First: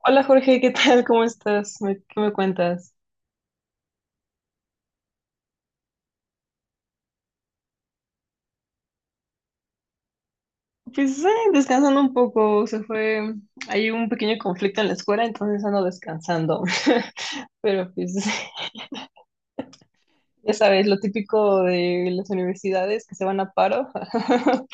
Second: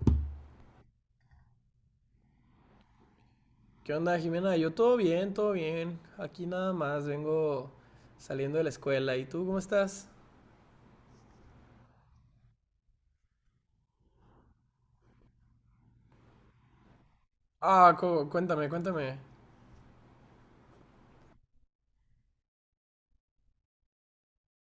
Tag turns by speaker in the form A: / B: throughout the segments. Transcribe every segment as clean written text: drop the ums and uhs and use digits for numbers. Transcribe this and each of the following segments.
A: Hola Jorge, ¿qué tal? ¿Cómo estás? ¿Qué me cuentas?
B: ¿Qué onda, Jimena? Yo todo bien, todo bien. Aquí nada más, vengo saliendo de la escuela. ¿Y tú cómo estás?
A: Pues descansando un poco, se fue, hay un pequeño conflicto en la escuela, entonces ando descansando. Pero
B: Ah,
A: pues
B: cuéntame, cuéntame.
A: ya sabes, lo típico de las universidades que se van a paro.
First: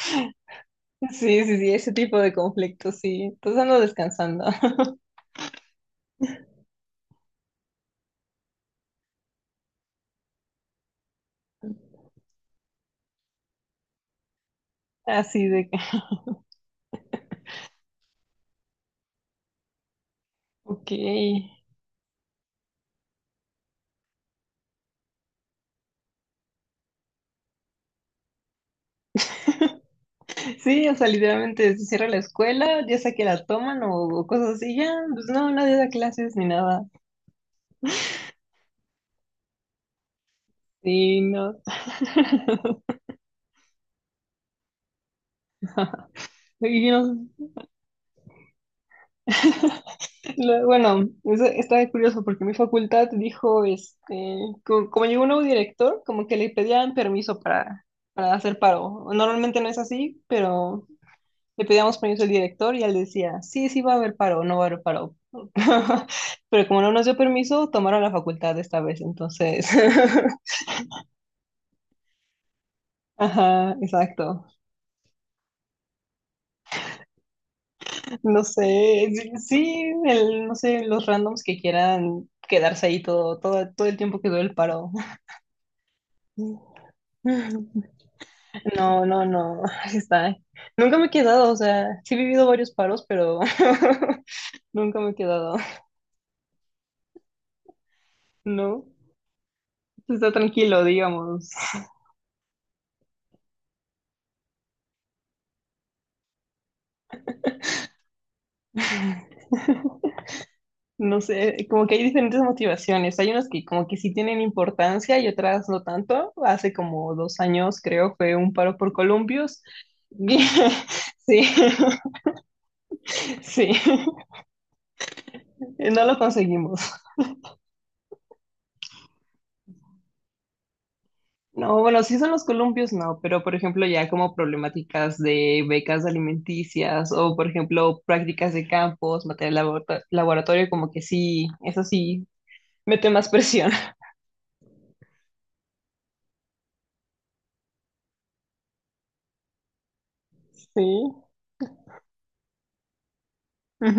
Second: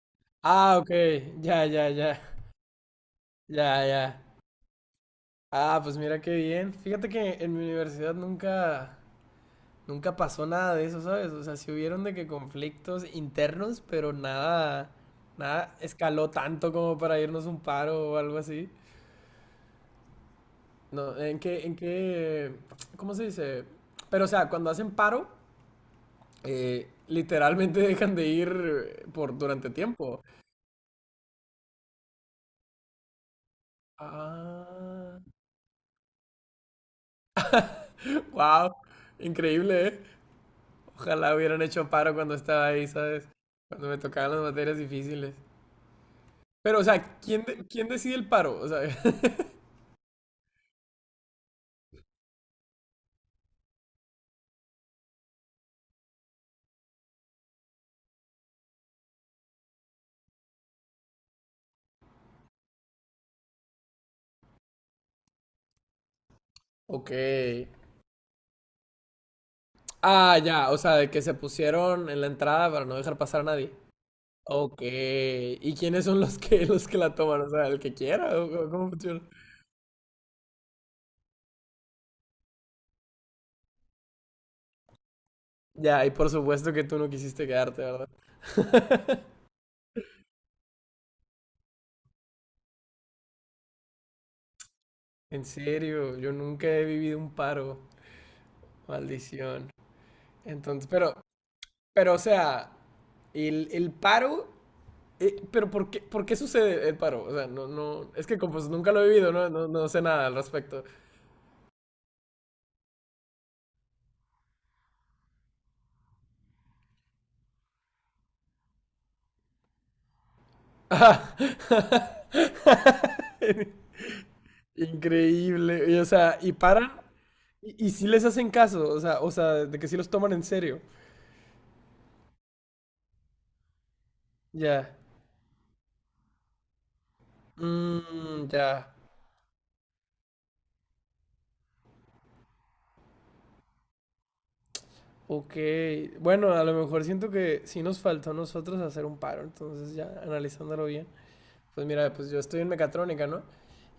B: Ah, ok,
A: Sí, sí,
B: ya,
A: sí,
B: ya,
A: ese tipo
B: ya,
A: de conflictos, sí. Entonces ando
B: ya, ya.
A: descansando.
B: Ah, pues mira qué bien. Fíjate que en mi universidad nunca pasó nada de eso, ¿sabes? O sea, sí hubieron de que conflictos internos, pero
A: Así de
B: nada
A: que,
B: escaló tanto como para irnos un paro o algo así.
A: ok.
B: No, ¿en qué, ¿cómo se dice? Pero o sea, cuando hacen paro. Literalmente dejan de ir por durante tiempo.
A: Sí, o sea, literalmente se cierra la escuela, ya sea que la toman o cosas así, ya,
B: Ah,
A: pues no, nadie da clases ni nada.
B: wow, increíble, ¿eh?
A: Sí,
B: Ojalá
A: no.
B: hubieran hecho paro cuando estaba ahí, ¿sabes? Cuando me tocaban las materias difíciles. Pero, o
A: Y yo
B: sea,
A: no-
B: ¿quién decide el paro? O sea,
A: bueno, eso está curioso porque mi facultad dijo, este, como, llegó un nuevo director, como que le pedían permiso para hacer paro. Normalmente no es así, pero le pedíamos permiso al director y él decía, sí, sí va a haber paro, no va a haber paro. Pero como no nos
B: ok.
A: dio permiso, tomaron la facultad esta vez, entonces,
B: Ah, ya, o sea, de que se pusieron en la entrada para no dejar pasar a nadie.
A: ajá, exacto.
B: Ok. ¿Y quiénes son los que los que la toman? O sea, el que quiera,
A: No
B: o ¿cómo
A: sé,
B: funciona?
A: sí, sí, el, no sé, los randoms que quieran quedarse ahí todo, todo, todo el tiempo que dure el paro.
B: Ya, y por supuesto que tú no quisiste
A: No,
B: quedarte, ¿verdad?
A: no, no, así está. Nunca me he quedado, o sea, sí he vivido varios paros, pero nunca me he
B: En
A: quedado,
B: serio, yo nunca he vivido un paro.
A: ¿no?
B: Maldición.
A: Está tranquilo,
B: Entonces,
A: digamos.
B: pero, o sea, el paro, pero ¿por qué sucede el paro? O sea, no, no, es que como pues, nunca lo he vivido, no, no, no sé nada al respecto.
A: No sé, como que hay diferentes motivaciones. Hay unas que como que sí tienen importancia y otras no tanto. Hace como dos años, creo, fue un paro por columpios.
B: Ah,
A: Sí, sí,
B: increíble. Y,
A: no
B: o
A: lo
B: sea, y
A: conseguimos.
B: paran y sí les hacen caso, o sea, de que sí los toman en serio.
A: No, bueno, sí son los columpios, no, pero por ejemplo ya como
B: Ya.
A: problemáticas de becas alimenticias o por ejemplo
B: Mm,
A: prácticas de
B: ya.
A: campos, material laboratorio, como que sí, eso sí, mete más presión.
B: Ok, bueno, a lo mejor siento que sí nos faltó a nosotros hacer un paro, entonces ya
A: Sí.
B: analizándolo bien, pues mira, pues yo estoy en mecatrónica, ¿no?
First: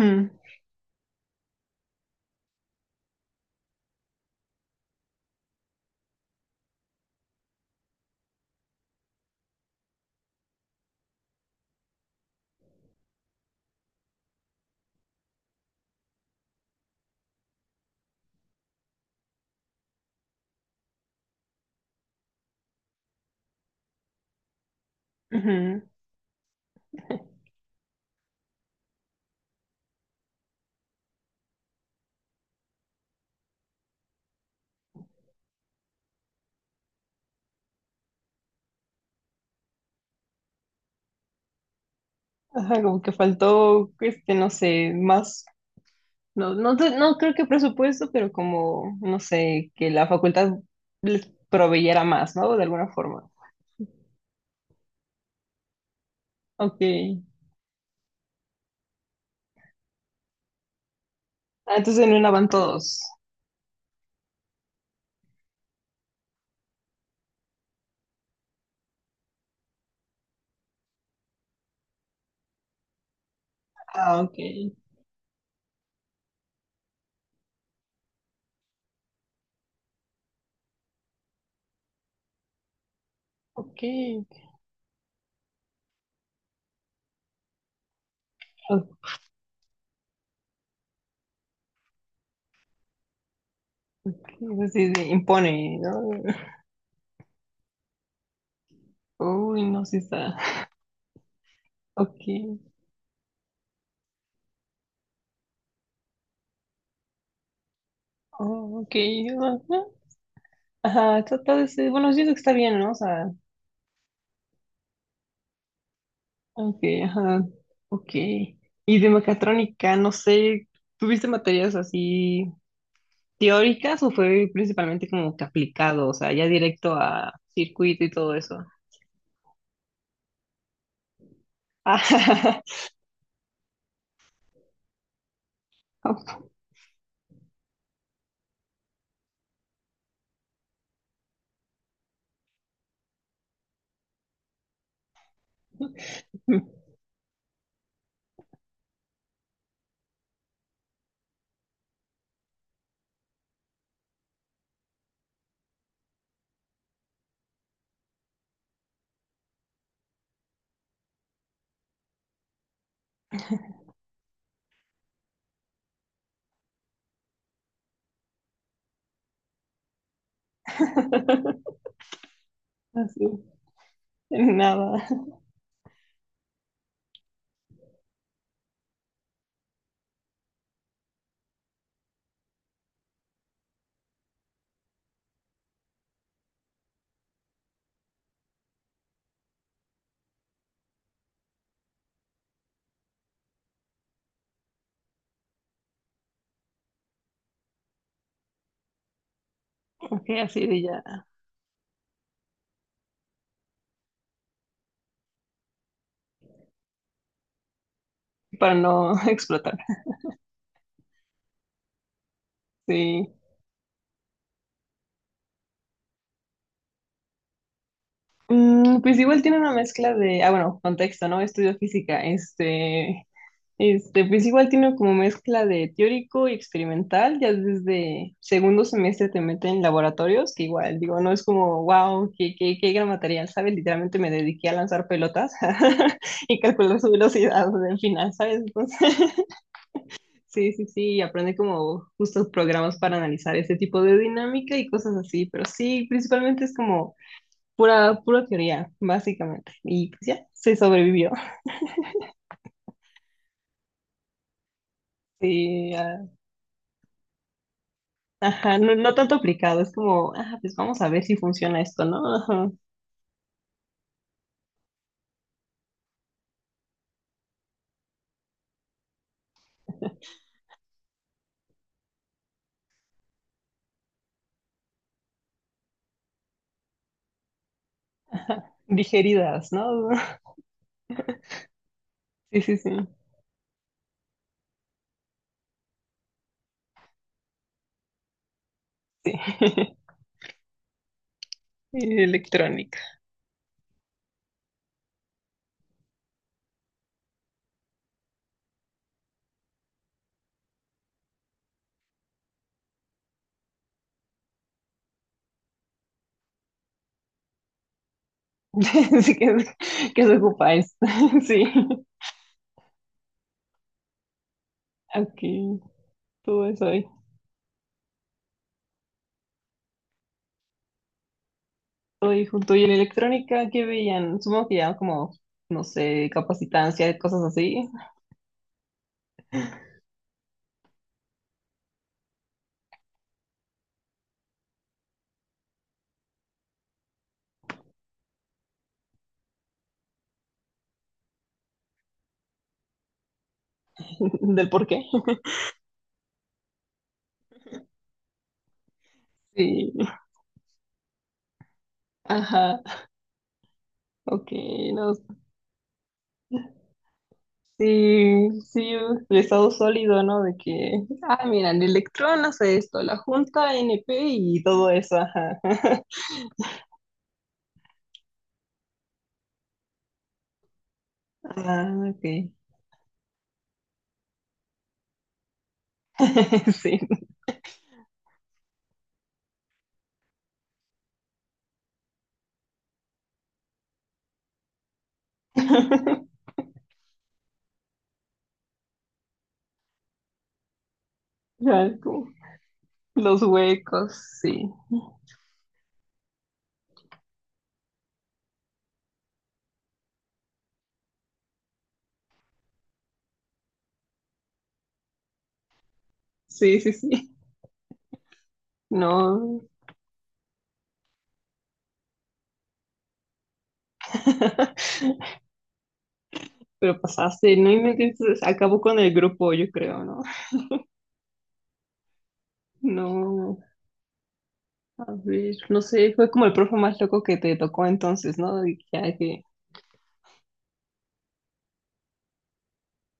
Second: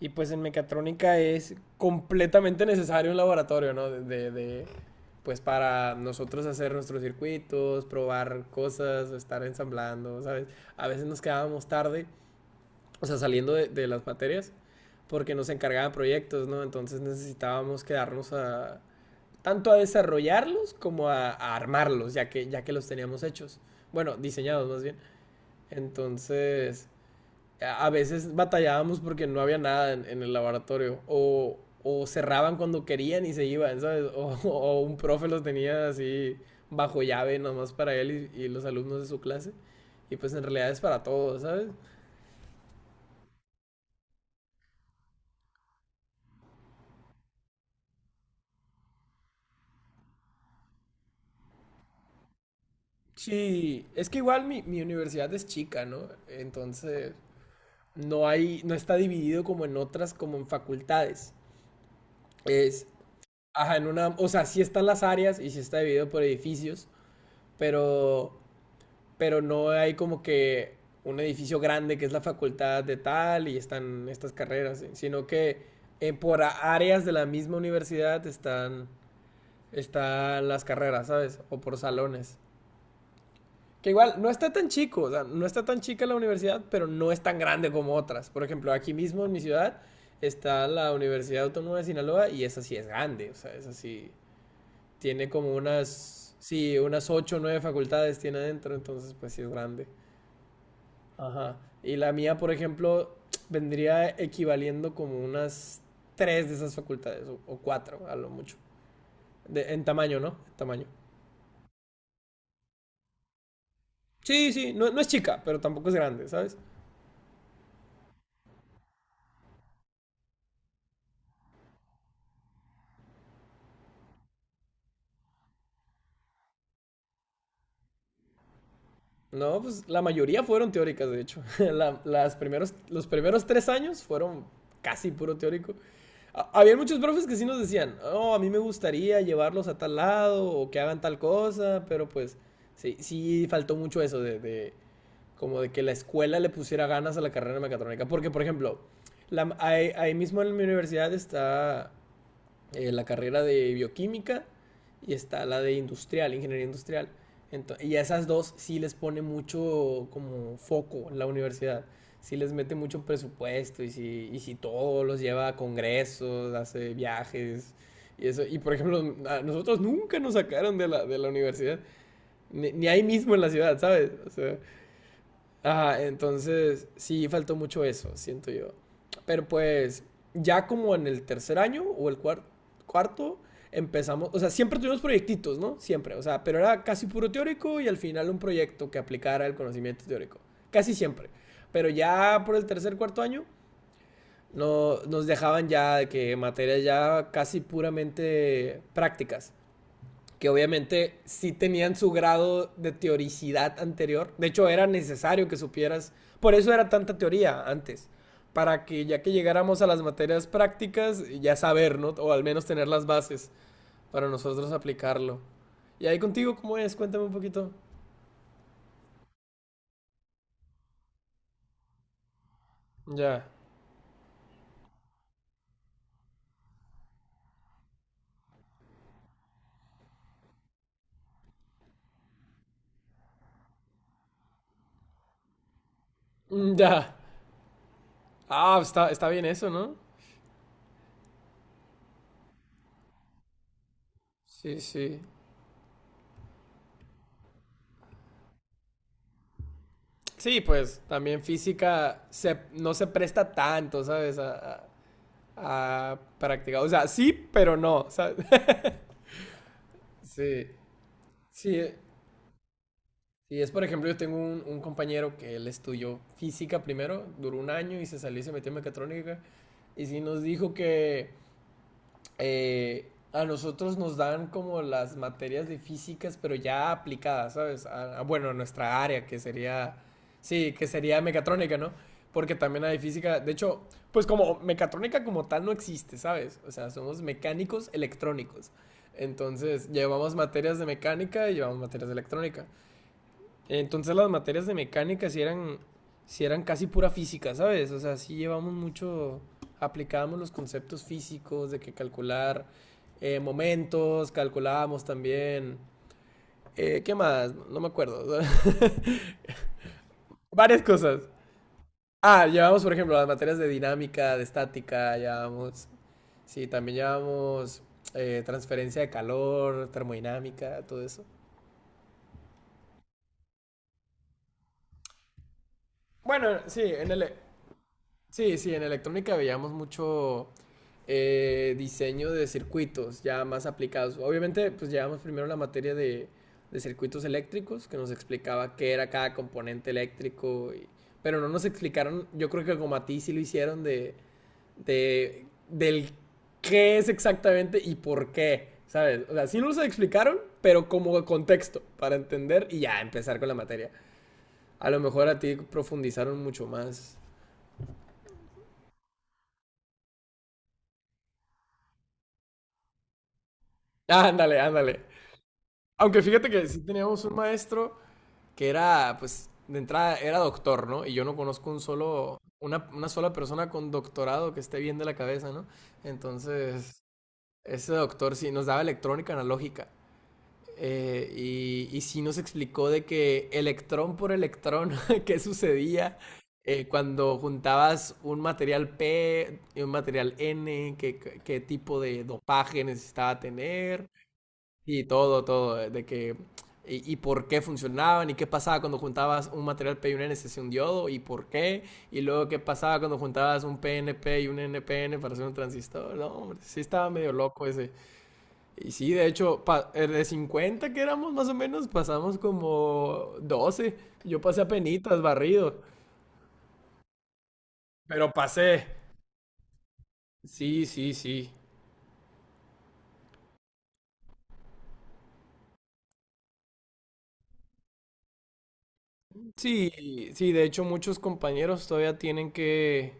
B: Y pues en mecatrónica es completamente necesario un laboratorio, ¿no? Pues para nosotros hacer nuestros circuitos, probar cosas, estar ensamblando, ¿sabes? A veces nos quedábamos tarde, o sea, saliendo de las materias, porque nos encargaban proyectos, ¿no? Entonces necesitábamos quedarnos a, tanto a desarrollarlos como a armarlos, ya que los teníamos hechos. Bueno, diseñados más bien.
A: ujú.
B: Entonces, a veces batallábamos porque no había nada en, en el laboratorio. O cerraban cuando querían y se iban, ¿sabes? O, o un profe los tenía así bajo llave nomás para él y los alumnos de su clase. Y pues en realidad es para todos, ¿sabes?
A: Ajá, como que faltó, este, no sé, más, no, sé, no creo que presupuesto, pero como, no sé, que la facultad les proveyera más, ¿no? De alguna forma.
B: Sí, es que igual mi universidad es chica, ¿no?
A: Ok.
B: Entonces no hay, no está dividido como en otras, como en facultades.
A: Ah, entonces en una van
B: Es,
A: todos.
B: ajá, en una, o sea, sí están las áreas y sí está dividido por edificios, pero, pero no hay como que un edificio grande que es la facultad de tal y están
A: Ah,
B: estas
A: ok.
B: carreras, sino que por áreas de la misma universidad están las carreras, ¿sabes? O por salones.
A: Ok.
B: Que igual no está tan chico, o sea, no está tan chica la universidad, pero no es tan grande como otras. Por ejemplo, aquí
A: Ok.
B: mismo en mi ciudad está la Universidad Autónoma de Sinaloa y esa sí es grande, o sea, esa sí
A: Eso sí se
B: tiene como
A: impone, ¿no?
B: unas, sí, unas ocho o nueve facultades tiene adentro, entonces pues sí es
A: Uy, no,
B: grande.
A: sí está.
B: Ajá. Y la mía, por
A: Ok.
B: ejemplo, vendría equivaliendo como unas tres de esas facultades, o cuatro a lo mucho.
A: Oh, ok. Ajá.
B: En tamaño, ¿no? En tamaño.
A: Ajá, bueno, yo digo que está bien, ¿no? O sea,
B: Sí, sí, no, no es chica, pero tampoco es grande, ¿sabes?
A: ok, ajá. Ok. Y de mecatrónica, no sé, ¿tuviste materias así teóricas o fue principalmente como que aplicado? O sea, ya directo a circuito y todo eso.
B: No, pues la mayoría fueron teóricas, de hecho. Los primeros tres años fueron casi puro teórico.
A: Ajá.
B: Había muchos profes que sí nos decían, oh, a mí me gustaría llevarlos a tal lado o que hagan tal cosa, pero pues sí, sí faltó mucho eso como de que la escuela le pusiera ganas a la carrera de mecatrónica. Porque, por ejemplo, ahí mismo en mi universidad está la carrera de bioquímica y está la de industrial, ingeniería industrial. Y a esas dos sí les pone mucho como foco la universidad. Sí les mete mucho presupuesto y sí todo los lleva a congresos, hace viajes y eso. Y por ejemplo, a nosotros nunca nos sacaron de la universidad, ni ahí
A: Así,
B: mismo en la ciudad, ¿sabes? O sea,
A: nada.
B: ajá, entonces sí faltó mucho eso, siento yo. Pero pues ya como en el tercer año o el cuarto empezamos, o sea, siempre tuvimos proyectitos, ¿no? Siempre, o sea, pero era casi puro teórico y al final un proyecto que aplicara el conocimiento teórico, casi siempre. Pero ya por el tercer, cuarto año no, nos dejaban ya de que materias ya casi puramente prácticas
A: Ok,
B: que
A: así de
B: obviamente
A: ya,
B: sí tenían su grado de teoricidad anterior. De hecho, era necesario que supieras. Por eso era tanta teoría antes.
A: para
B: Para que
A: no
B: ya que
A: explotar.
B: llegáramos a las materias prácticas, ya saber, ¿no? O al menos tener las
A: Sí.
B: bases para nosotros aplicarlo. ¿Y ahí contigo cómo es? Cuéntame un poquito.
A: Mm, pues igual tiene una mezcla de, ah, bueno, contexto, ¿no? Estudio física,
B: Ya.
A: pues igual tiene como mezcla de teórico y experimental, ya desde segundo semestre te meten en laboratorios, que igual, digo, no es como, wow, qué gran material, ¿sabes? Literalmente me dediqué a lanzar pelotas y
B: Mm,
A: calcular su
B: ya.
A: velocidad del final, ¿sabes?
B: Ah, está,
A: Entonces,
B: está bien eso, ¿no?
A: sí, sí, sí, y aprende como justos programas para analizar ese tipo de dinámica
B: Sí,
A: y cosas
B: sí.
A: así, pero sí, principalmente es como pura, pura teoría, básicamente. Y pues ya,
B: Sí,
A: se
B: pues
A: sobrevivió.
B: también física se, no se presta tanto, ¿sabes?
A: Sí,
B: A
A: ah,
B: practicar. O sea, sí, pero no. ¿Sabes?
A: ajá, no, no tanto aplicado, es como, ah,
B: Sí,
A: pues vamos a ver si
B: sí,
A: funciona esto, ¿no? Ajá.
B: sí, es por ejemplo, yo tengo un compañero que él estudió física primero, duró un año y se salió y se metió en mecatrónica. Y sí nos dijo que a nosotros nos dan como las materias de físicas, pero ya aplicadas, ¿sabes? A, bueno, nuestra área,
A: Digeridas, ¿no?
B: sí, que sería mecatrónica, ¿no? Porque
A: Sí, sí,
B: también
A: sí,
B: hay física, de hecho, pues como mecatrónica como tal no existe, ¿sabes? O sea, somos mecánicos electrónicos.
A: sí.
B: Entonces, llevamos materias de mecánica y llevamos materias de
A: Y
B: electrónica.
A: electrónica.
B: Entonces las materias de mecánica sí eran casi pura física, ¿sabes? O sea, sí llevamos mucho, aplicábamos los conceptos físicos de que calcular momentos, calculábamos también, ¿qué más? No me acuerdo.
A: Sí, que, se ocupa
B: Varias
A: esto.
B: cosas.
A: Sí,
B: Ah, llevamos, por ejemplo, las materias de dinámica, de estática,
A: aquí, todo
B: sí,
A: eso
B: también
A: ahí.
B: llevamos transferencia de calor, termodinámica, todo eso.
A: Todo ahí junto. Y en electrónica, ¿qué veían? Supongo que ya como, no sé,
B: Bueno, sí, en
A: capacitancia,
B: el,
A: cosas así,
B: Sí, sí, en electrónica veíamos mucho diseño de circuitos ya más aplicados. Obviamente, pues llevamos primero la materia de circuitos eléctricos, que nos explicaba qué era cada componente eléctrico, y- pero no nos explicaron, yo creo que como a ti sí lo hicieron,
A: del por qué.
B: del qué es exactamente y por qué, ¿sabes? O sea, sí nos lo
A: Sí,
B: explicaron, pero como contexto, para entender y
A: ajá,
B: ya empezar con la materia.
A: ok,
B: A lo
A: no.
B: mejor a ti profundizaron mucho más.
A: Sí, sí, el estado sólido, ¿no? De que, ah, mira, el electrón hace esto, la junta NP
B: Ah, ándale,
A: y todo
B: ándale.
A: eso, ajá.
B: Aunque fíjate que sí teníamos un maestro que era, pues, de entrada era doctor, ¿no? Y yo no conozco un
A: Ah,
B: solo,
A: ok.
B: una sola persona con doctorado que esté bien de la cabeza, ¿no?
A: Sí.
B: Entonces, ese doctor sí nos daba electrónica analógica. Y sí nos explicó de que electrón por electrón, qué sucedía cuando juntabas un material P y un material N, qué
A: Ya,
B: tipo de
A: como
B: dopaje necesitaba
A: los
B: tener
A: huecos, sí.
B: y todo, todo, de que... por qué funcionaban y qué pasaba cuando juntabas un material P y un NC, un diodo y por qué. Y luego qué pasaba cuando juntabas un PNP y un NPN para hacer un transistor. No, hombre, sí
A: Sí, sí,
B: estaba
A: sí.
B: medio loco ese. Y sí, de
A: No.
B: hecho, de 50 que éramos más o menos, pasamos como 12. Yo pasé a penitas, barrido.
A: Pero pasaste, no
B: Pero
A: inventes, acabó
B: pasé.
A: con el grupo, yo creo, ¿no?
B: Sí, sí, sí.
A: No, a ver, no sé, fue como el profe más loco que te tocó entonces, ¿no? De que,
B: Sí, sí, de hecho muchos compañeros todavía tienen que...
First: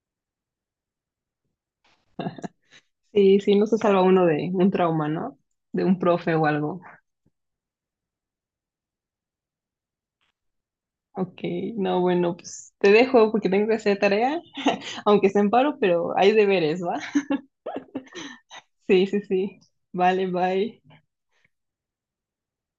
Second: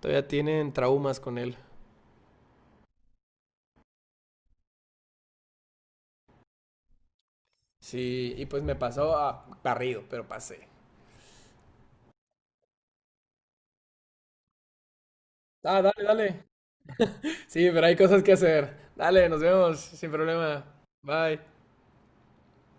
B: Todavía tienen traumas con él.
A: sí, sí, no se salva uno de un trauma, ¿no? De un profe o algo.
B: Sí, y pues me pasó a barrido, pero pasé.
A: Ok, no, bueno, pues te dejo porque tengo que hacer tarea, aunque esté en paro,
B: Ah, dale,
A: pero hay
B: dale.
A: deberes, ¿va?
B: Sí, pero hay cosas que hacer.
A: Sí, sí,
B: Dale, nos
A: sí.
B: vemos, sin
A: Vale,
B: problema.
A: bye.
B: Bye.